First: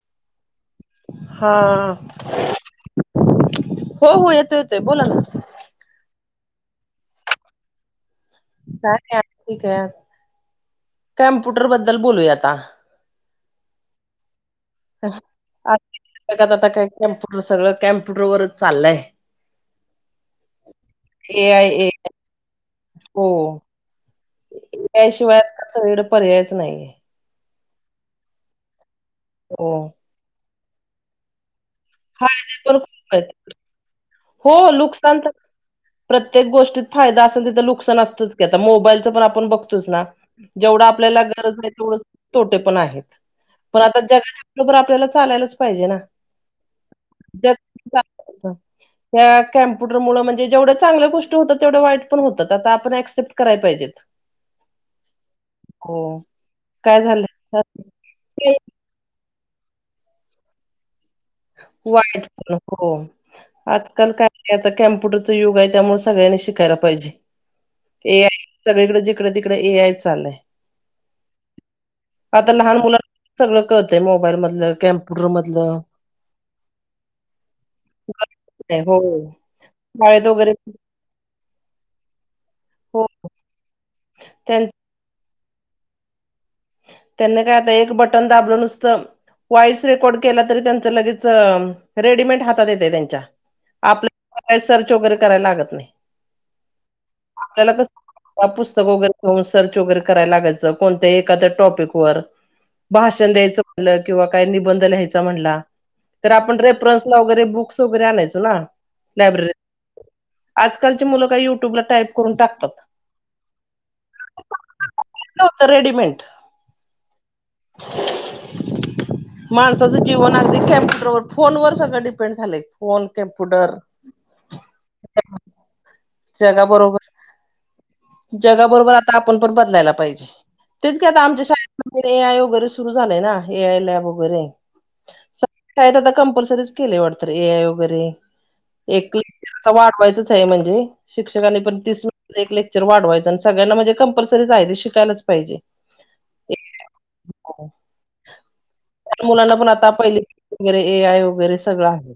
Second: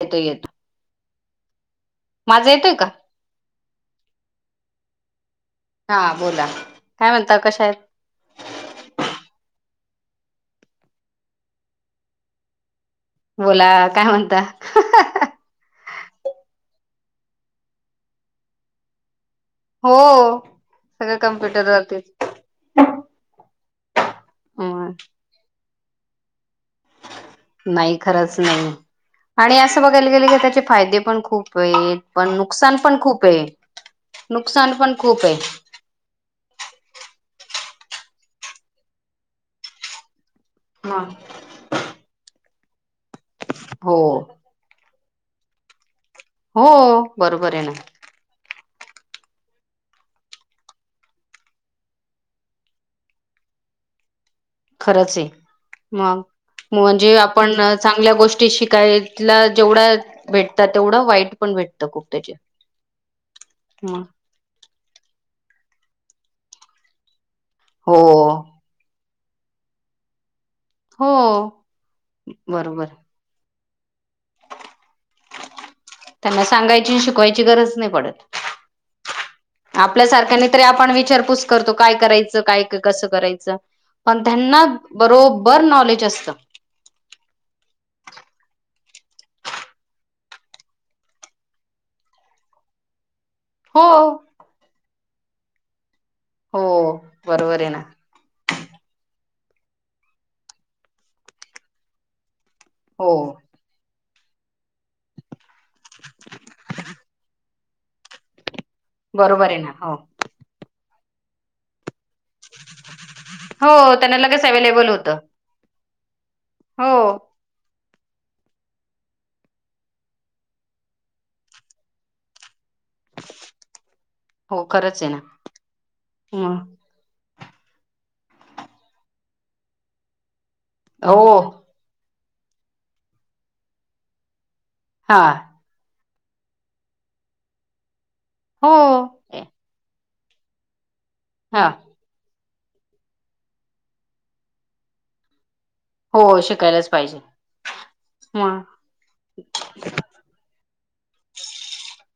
येतो येतो. हा माझा येतोय का? हो हो येतो येतोय बोला ना. हा बोला काय म्हणता कशा आहेत. का नाही ठीक हाय काम्प्युटर बद्दल बोलूया आता. बोला काय म्हणता? [unintelligible] आता काय कॅम्प्युटर सगळं कॅम्प्युटर वरच चाललंय. हो सगळं ए आय कम्प्युटर ए वरतीच. हो हो हम्म याशिवायच आज काल पर्यायच नाहीये. नाही खरंच नाही आणि हो असं बघायला गेलं की त्याचे फायदे पण खूप हइत. पण फायदे नुकसान पण खूप आहेत खूपे हो नुकसान पण तर खूपे प्रत्येक गोष्टीत फायदा असेल तिथं नुकसान असतंच क आता मोबाईलचं पण आपण बघतोच ना? जेवढा आपल्याला गरज आहे तेवढेच तोटे पण आहेत पण हो आता जगाच्या बरोबर आपल्याला चालायलाच पाहिजे ना? हो बरोबर आहे ना. [inaudible] त्या कॅम्प्युटर मुळ म्हणजे जेवढ चांल्या गोष्ट होतात तेवढं वाईट पण होतात आता आपण ऍक्सेप्ट कराय पाहिजेत. खरंचेय हो. मग काय म्हणजे झालं आपण चांगल्या गोष्टी शिकाय यला जेवढ्या भेटतात तेवढं वाईट पण भेटतं खूप वाईट त्याचे पण हो आजकाल काय आता कॅम्प्युटरच युग हाय त्यामुळे सगळ्यांनी शिकायला पाहिजे हो ए आय सगळीकड जिकड तिकड ए आय चाललंय हो आता लहान बरोबर मुला सगळं कळतय मोबाईल मधलं कम्प्युटर मधलं. त्यांना सांगायची शिकवायची गरज नाही पडत. हो आपल्या शाळेत सारख्यांना वगैरे तरी आपण विचारपूस करतो काय करायचं काय हो कसं करायचं पण त्यां त्यांना बरोबर नॉलेज असतं. त्यांना काय आता एक बटन दाबलं नुसतं वॉईस रेकॉर्ड केला तरी त्यांच लगेच रेडीमेंट हातात येतेय त्यांच्या हो आपल्या काय सर्च वगैरे करायला लागत नाही हो बरोबर आहे आपल्याला ना कस ह पुस्तक वगैरे घेऊन सर्च वगैरे करायला लागायचं कोणत्या एखाद्या टॉपिक वर हो भाषण द्यायचं म्हणलं किंवा काही निबंध लिहायचा म्हणला तर आपण रेफरन्सला वगैरे बुक -क्स वैगेरे अणायचो ना? बरोबर आहे लायब्ररीत ना हो. आजकालची मुलं काय युट्यूबला टाईप करून टाकतात हो त्यांना लगेच अवेलेबल होत. लोतं रेडीमेंट हो. [inaudible] माणसाचं जीवन अगदी कम्प्युटरवर फोनवर सगळं डिपेंड झालंय फोन कॅम्प्युटर हो खरंच आहे ना. जगाबरोबर जगाबरोबर आता आपण पण बदलायला पाहिजे तेच का आता हो आमच्या शाळेतमध्येर ए आय वगैरे सुरु झालंय ना ए आय लॅब वगैरे हां काय तर आता कंपल्सरीच केले वाटत ए आय वगैरे एक हो ता वाटवायचंच आहे म्हणजे शिक्षकाने हा पण तीस एक लेक्चर वाढवायचं आणि सगळ्यांना म्हणजे कंपल्सरी जा आहेये शिकायलाच पाहिजे हो शिकायलाच पाहिजे लहान हा मुलांना पण आता पहिले वगैरे ए आय वगैरे सगळं आहे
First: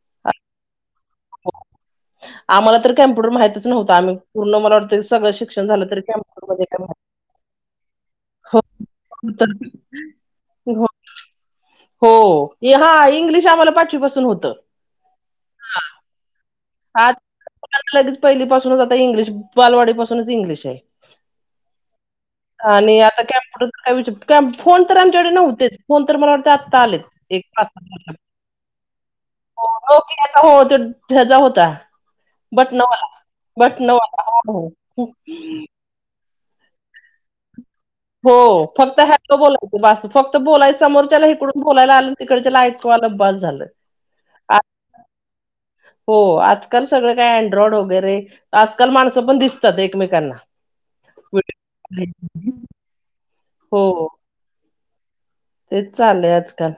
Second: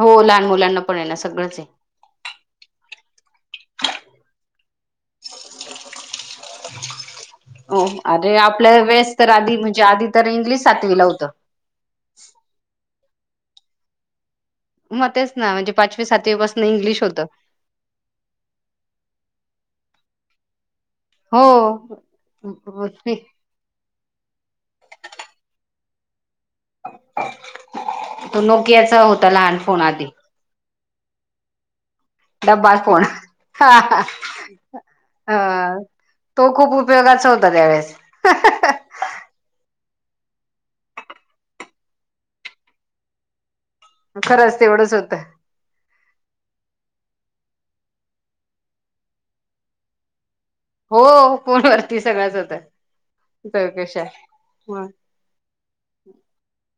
हो लहान मुलांना पण ये ना सगळंच आहे आम्हाला तर कम्प्युटर माहितीच नव्हता आम्ही पूर्ण मला वाटतय सगळं शिक्षण झालं तरी पण का हो अरे आपल्या वेळेस तर आधी म्हणजे आधी तर इंग्लिश सातवी ला होतं हो हा इंग्लिश आम्हाला पाचवीपासुन होतं मग तेच ना म्हणजे पाचवी सातवीपासून इंग्लिश होतं ला लगेच पहिली पाासूनच आता इंग्लिश बालवाडी पाासूनच इंग्लिश आहे आणि आता हो कॅम्प्युटर फोन तर आमच्याकडे नव्हतेच फोन तर मला वाटतं ले तो नोकियाचा होता लहान फोन आधी हो बट डब्बा नवा फोन. हा बट हा नवा अ तो खूप उपयोगाचा होता त्यावेेळेस हो फक्त हॅलो बोलायचं बसू फक्त बोलाय समोरच्याला इकडून बोलायला आलं तिकडच लाईटकवालं बंद झालं आ खरंच तेवढंच होतं हो आजकाल सगळं काय अँड्रॉइड वगैरे आजकाल माणसं पण दिसतात एकमेकांना हो कोण वरती सगळंच होत चौकशा हो तेच चालय आजकाल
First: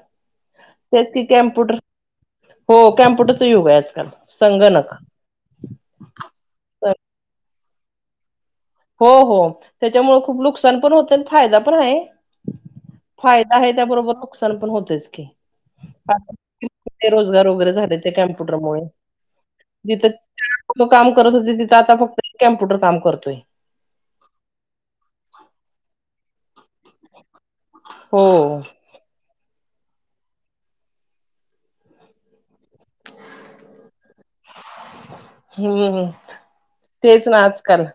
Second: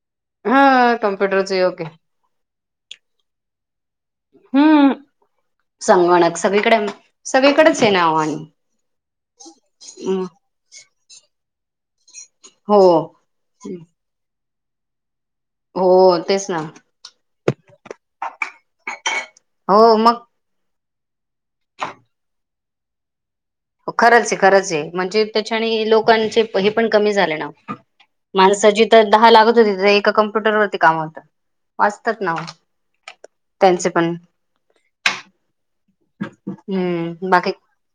हा तेच कि कम्प्युटरच कम्प्युटर योग आहे हो कॅम्प्युटरच युग आहे आजकाल संग हम्म. नका संगणक सगळीकडे सगळीकडेच आहे नाव आणि हो हो त्याच्यामुळे खूप नुकसान पण होत आणि फायदा पण हाय हो. फायदा आहे त्याबरोबर नुकसान पण होतयच की हो तेच ना रोजगार वगैरे झाले ते कम्प्युटरमुळे हो मग लोक काम करत होते तिथं आता फक्त कम्प्युटर काम करतोय खरंच आहे खरंच आहे म्हणजे त्याच्याने लोकांचे हे पण कमी झाले ना हो माणसं जिथं धा लागत होती एका कम्प्युटर वरती काम होतं वाचतात ना त्यांचे पण हम्म तेच हम्म ना बाकी आजकाल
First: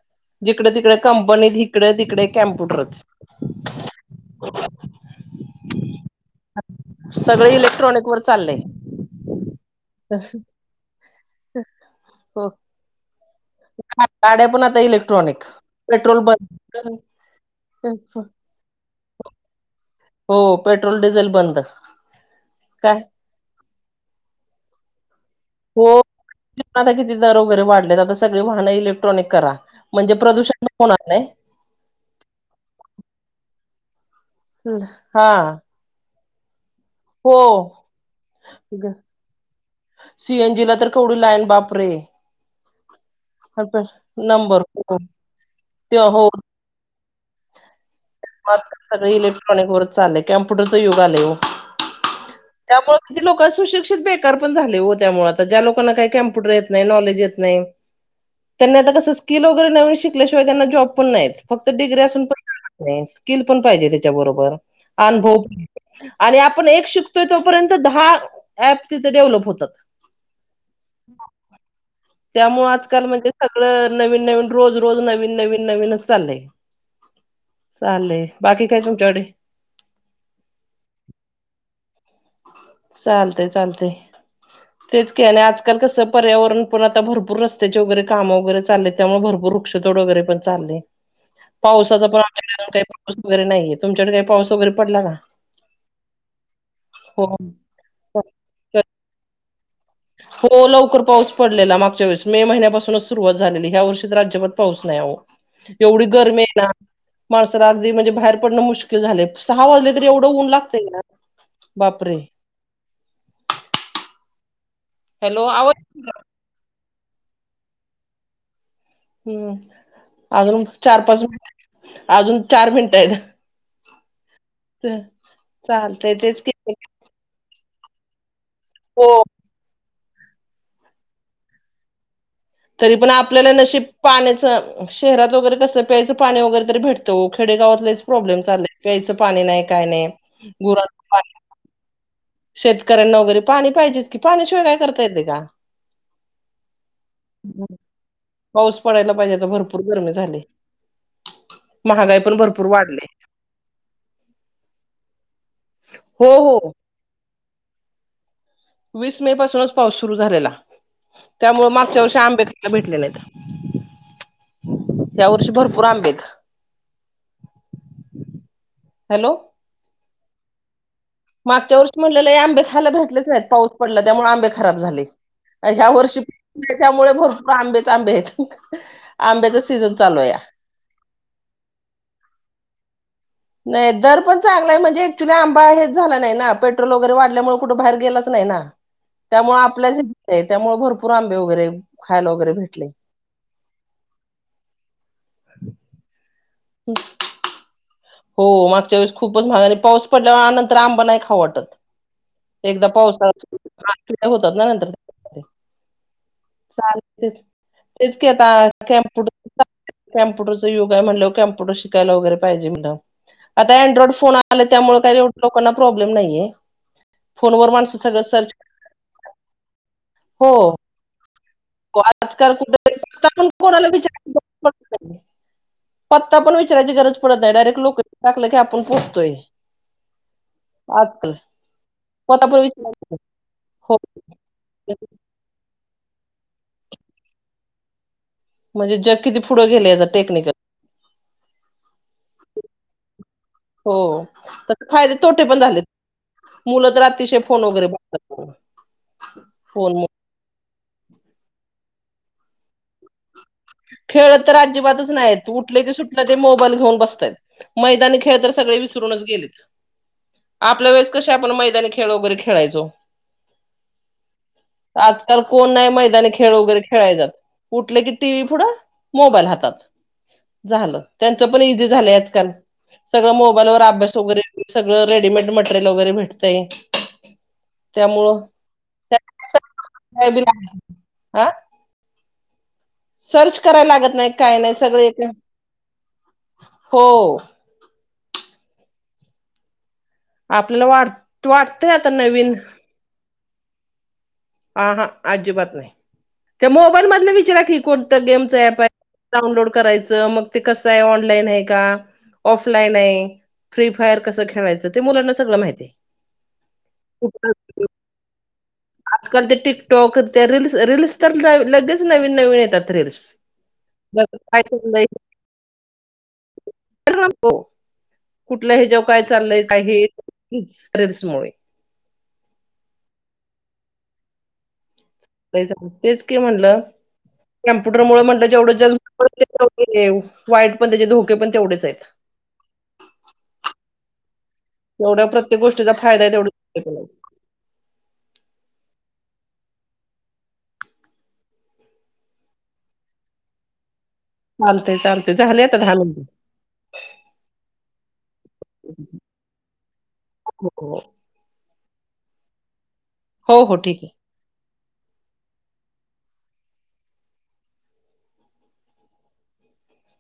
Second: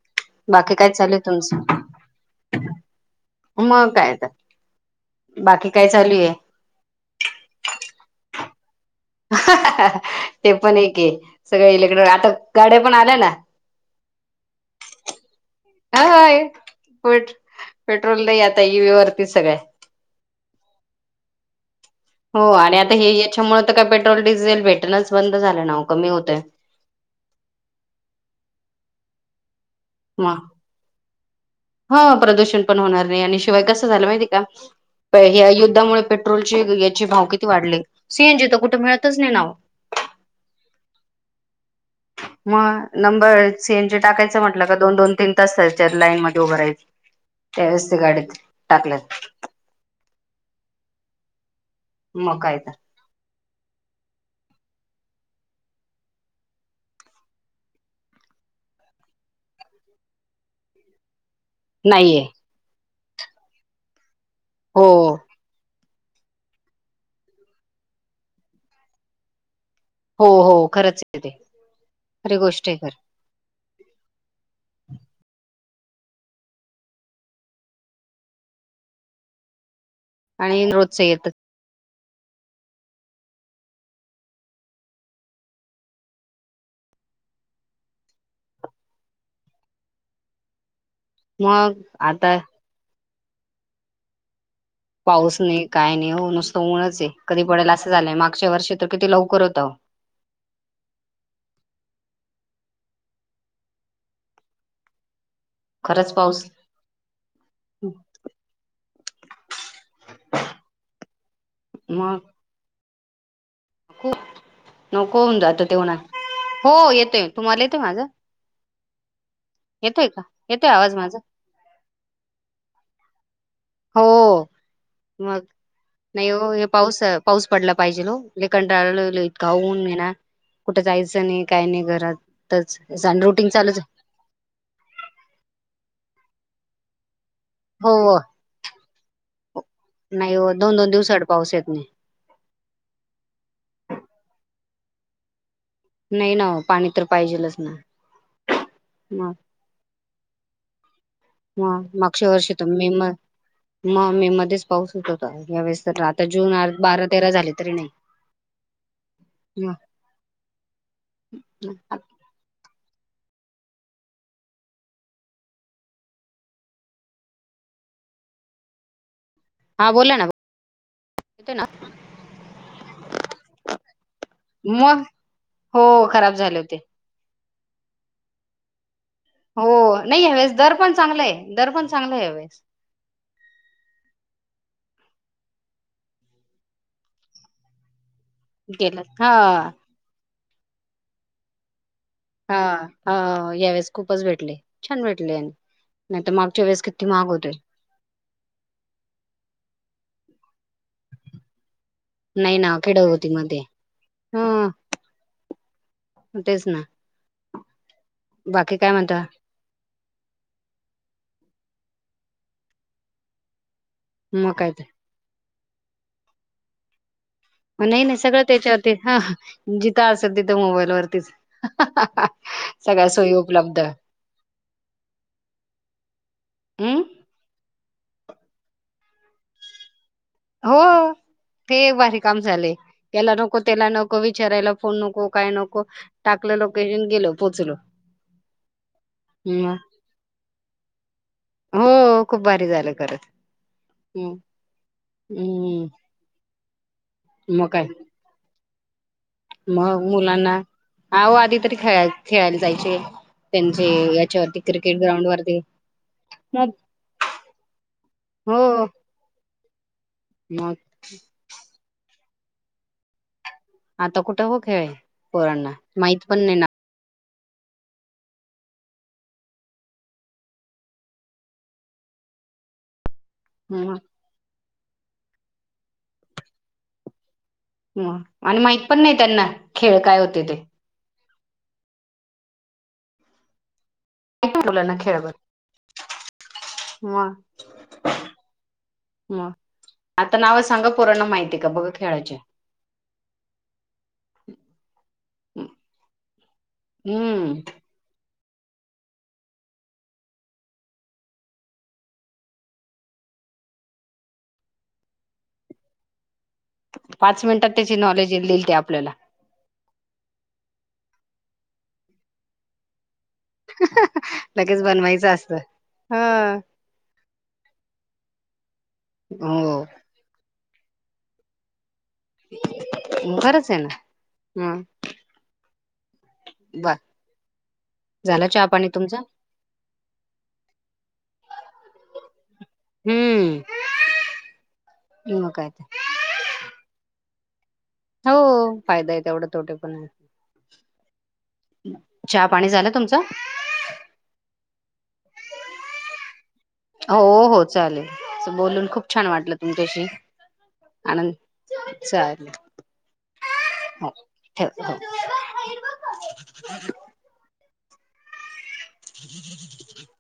जिकड बाकी काय तिकड चालू आहे कंपनीत तुमचं हिकड तिकडे कम्प्युटरच मग काय तर बाकी काय चालू आहे सगळे इलेक्ट्रॉनिक वर चाललय हा हा ते पण एके सगळे इलेक्ट्रॉनिक आता हो गाड्या पण आल्या ना गाड्या पण आता इलेक्ट्रॉनिक पेट्रोल होय बंद ई व वरती सगळ्या हो पेट्रोल डिझेल बंद हो आणि आता काय हे याच्यामुळे तर काय पेट्रोल डिझेल भेटणंच बंद झालं ना हो कमी होतं आता किती दर वगैरे वाढलेत आता सगळी वाहनं इलेक्ट्रॉनिक करा म्हणजे मग प्रदूषण पण होणार नाही हा प्रदूषण पण होणार नाही आणि शिवाय कसं झालं माहितीय का हा या युद्धामुळे पेट्रोलचे याचे भाव हो. किती वाढले सीएनजी तर कुठे मिळतच नाही नाव सीएनजी ला तर केवढी लाईन बापरे मग नंबर सेंजे टाकायचं म्हट नंबर आपल्या का दोन दोन, तीन तास ते लाईन हो मध्ये उभरायच, त्या वळेस ते गाडीत टाकल. चाल कमप्युटरचा युग आलंय वो. मग काय? त्यामुळे किती लोक सुशिक्षित बेका पण झाले हो त्यामुळे आता ज्या लोकांना काही कम्प्युटर येत नाही, नॉलेज येत नाही. त्यांनी आता कसं स्किल वगैरे नवीन शिकल्याशिवाय त्यांना जॉब पण नाहीत. फक्त डिग्री नाहीये असून पण नाही स्किल पण पाहिजे त्याच्याबरोबर हो अनुभव आणि आपण एक शिकतोय तोपर्यंत दहा ऍप तिथे डेव्हलप होतात. हो हो खरंच यते. त्यामुळ आजकाल म्हणजे सगळं नवीन नवीन रोज रोज नवीन नवीन नवीनच चाललंय. चाले. बाकी काय तुच्याकडे? आणि रोजच येत. चालतय चालतय. तेच की आणि आजकाल कसं पर्यावरण पण आता भरपूर रस्त्याचे वगैरे कामं वगैरे चालेत. त्यामुळे भरपूर वृक्षतोड वगैरे पण चालय. मग पावसाचा पण आता का पाऊस वगैरे नाहीे तुमच्याकडे काय पाऊस? वगैरे पडला का? पाऊस नाही काय नाही नुसतं ऊनच आहे, हो. कधी पडेल असं झालंय. मागच्या वर्षी तर किती लवकर होत. हो. लवकर पाऊस पडलेला मागच्या वेळेस मे महिन्यापासूनच सुरुवात झालेली. ह्या वर्षी तर अजिबात पाऊस नाही हो. एवढी खरंच गर्मी पाऊस आहे ना. माणसाला अगदी म्हणजे बाहेर पडणं मुश्किल झालंय. सहा वाजले तरी एवढं ऊन लागतंय ना. बापरे! खू नको होऊन हॅलो जातो आवाज ते उन्हात. येतोय? हो येतोय. तुम्हाला येतोय माझं? हम्म. का अजून येतोय आवाज चार, माझा पाच मिनट अजून चार मिनट आहेत. हो. मग चालतय नाही तेच हो की हे पाऊस पाऊस पडला पाहिजेल वो लय हो कंटाळलोय इतका ऊन येे ना. कुठे जायचं नाही काय नाही घरातच अस रुटीन चालूच पाण्याच शहरात वगैरे कसं प्यायचं पाणी वगैरे तरी भेटत वो. खेडेगावात हो लयच हो. प्रॉब्लेम चालय. प्यायचं पाणी नाही काय नाही हो दोन गुरात दोन दिवसाआड पाऊस येत नही. शेतकऱ्यांना वगैरे पाणी पाहिजेच की पाणी शिवाय काय करता येते का? नाही ना हो, पाणी तर पाहिजेलच ना पाऊस पडायला मग पाहिजे आता भरपूर गरमी झाली. हा. महागाई मागच्या पण वर्षी भरपूर तुम्ही म वाढली मग मे मध्येच पाऊस होत होता यावेेळेस तर आता हो जून हो बारा, तेरा झाले तरी नाही. वीस मे पासूनच हं. पाऊस सुरू झालेला. त्यामुळे मागच्या वर्षी आंबे का भेटले नाहीेत? या वर्षी भरपूर आंबे हायत. हॅलो. हा बोला ना. येतोय ना मागच्या वर्षी म्हटलेल आंबे खायला भेटलेच नाहीत. पाऊस पडला त्यामुळे आंबे खराब झाले. मग हो ह्या वर्षी खराब झाले होते. त्यामुळे भरपूर आंबेच आंबे आहेत. आंब्याचा हो. सीझन चालू नाही आहे. ह्यावेळेस दर पण चांगला आहे, दर पण चांगला आहे ह्यावेळेस. नाही. दर पण चांगलाय म्हणजे ऍक्च्युली आंबा हेच झाला नाही ना पेट्रोल वगैरे वाढल्यामुळे कुठ बाहेर गेला च नाही ना. गेलं त्यामुळे हा. आपल्या त्यामुळे भरपूर आंबे वगैरे खायला वगैरे हा. भेटले. हावो यावेळेस खूपच भेटले, छान भेटले. नाही तर मागच्या वेळेस किती महाग होते? हो. मागच्या वेळेस खूपच महाग आणि पाऊस पडल्या नंतर आंबा नाही खाऊ वाटत. नाही ना एकदा किड होती मध्ये पावसाळा होतात ना हा नंतर तेच ना चालतय ते तेच की आता बाकी काय म्हणता कंप्यूटर कम्प्युटरचं युग आहे म्हणलं कॅम्प्युटर शिकायला वगैरे पाहिजे म आता अँड्रॉइड फोन मग आले काय ते त्यामुळे काही लोकांना प्रॉब्लेम नाहीये. फोनवर माणसं नाही नाही सगळं सर्च त्याच्यावरती ह जिथं असं हो तिथं मोबाईल वरतीच आजकाल कुठ सगळ्या त सोयी उपलब्ध कोनाला [unintelligible] आ पत्ता पण विचारयची हम् गरज पडत नाही डायरेक्ट लोकशन टाकलं की आपण पोचतोय हो ते एक भारी काम पण झाले विचार याला नको त्याला हो नको विचारायला कोण नको काय नको टाकलं लोकेशन गेलो पोचलो म्हणजे जग किती पुढे हम्म. गेले टेक्निकल हो खूप भारी झालं खरंच हो हम्म त फायदे तोटे पण झाले हम्म. मुलं तर रात्रीचे फोन मग वगैरे काय ब मग मुलांना अह आधी तरी खेळा खेळायला जायचे त्यांचे खेळ तर याच्यावरती क्रिकेट अजिबातच ग्राउंड नाही वरती उठले क सुटले ते मोबाईल घेऊन बसतयत मैदानी खेळ तर हो सगळे विसरूनच गेलेत मग आपल्या वेळे कसे आपण मैदानी खेळ वगैरे खेळायचो आता कुठं हो खेळ आजकाल कोण पोरांना नाही माहित मैदानी पण खेळ नाही ना वगैरे खेळाय जात कुठले की टी व्ही पुढं मोबाईल हातात झालं त्यांच पण इझी झालं आजकाल सगळं मो बाईल वर म अभ्यास वगैरे सगळ रेडीमेड मटेरियल वगैरे भेटतय ह आणि माहित पण नाही त्यांना खेळ काय होते ते हा सर्च करायला लागत नाही काय नाही मुलांना सगळे खेळावर हो म आता नाव आपल्याला सांगा पोरांना वाट माहिती का बघ वाटतंय आता खेळाच्या नवीन हा हा अजिबात नाही त्या मोबाईल मधले हम्म विचारा क कोणतं गेमच ऍप आहे डाउनलोड करायचं मग ते कसं आहे ऑनलाईन आहे का ऑफलाईन आहे फ्री फायर कसं खेळायचं ते मुलांना सगळं माहिती आहे पाच मिनिटात त्याची नॉलेज लल ते आपल्याला काल ते टिकटॉक त्या रीलल् रीलल्स ट्रा तर लगेच नवीन नवीन येतात रीलस ब काय लगेच बनवायचं असतं. हा प कुठलं हे जेव्हा काय चाललंय हो आहेस मु बरंच आहे ना हम तेच क म्हटलं कॅम्प्युटर मुळ म्हणलं झाला चहा जेवढं पाणी ज तुमचा तेवढ वाईट पण त्याचे धोके पण तेवढेच आहेत हम्म तेवढ्या मग प्रत्येक काय गोष्टीचा तर फायदा आहे तेवढा हो फायदा य एवढं तोटे पण आहे चहा पाणी झालं तुमचं चालतेय चालते झालं आता दहा मिनटं हो हो चालेल बोलून खूप छान वाटलं तुमच्याशी हो हो आन चालेल हो हो ठीक आहे हो हो ज ज ज [unintelligible]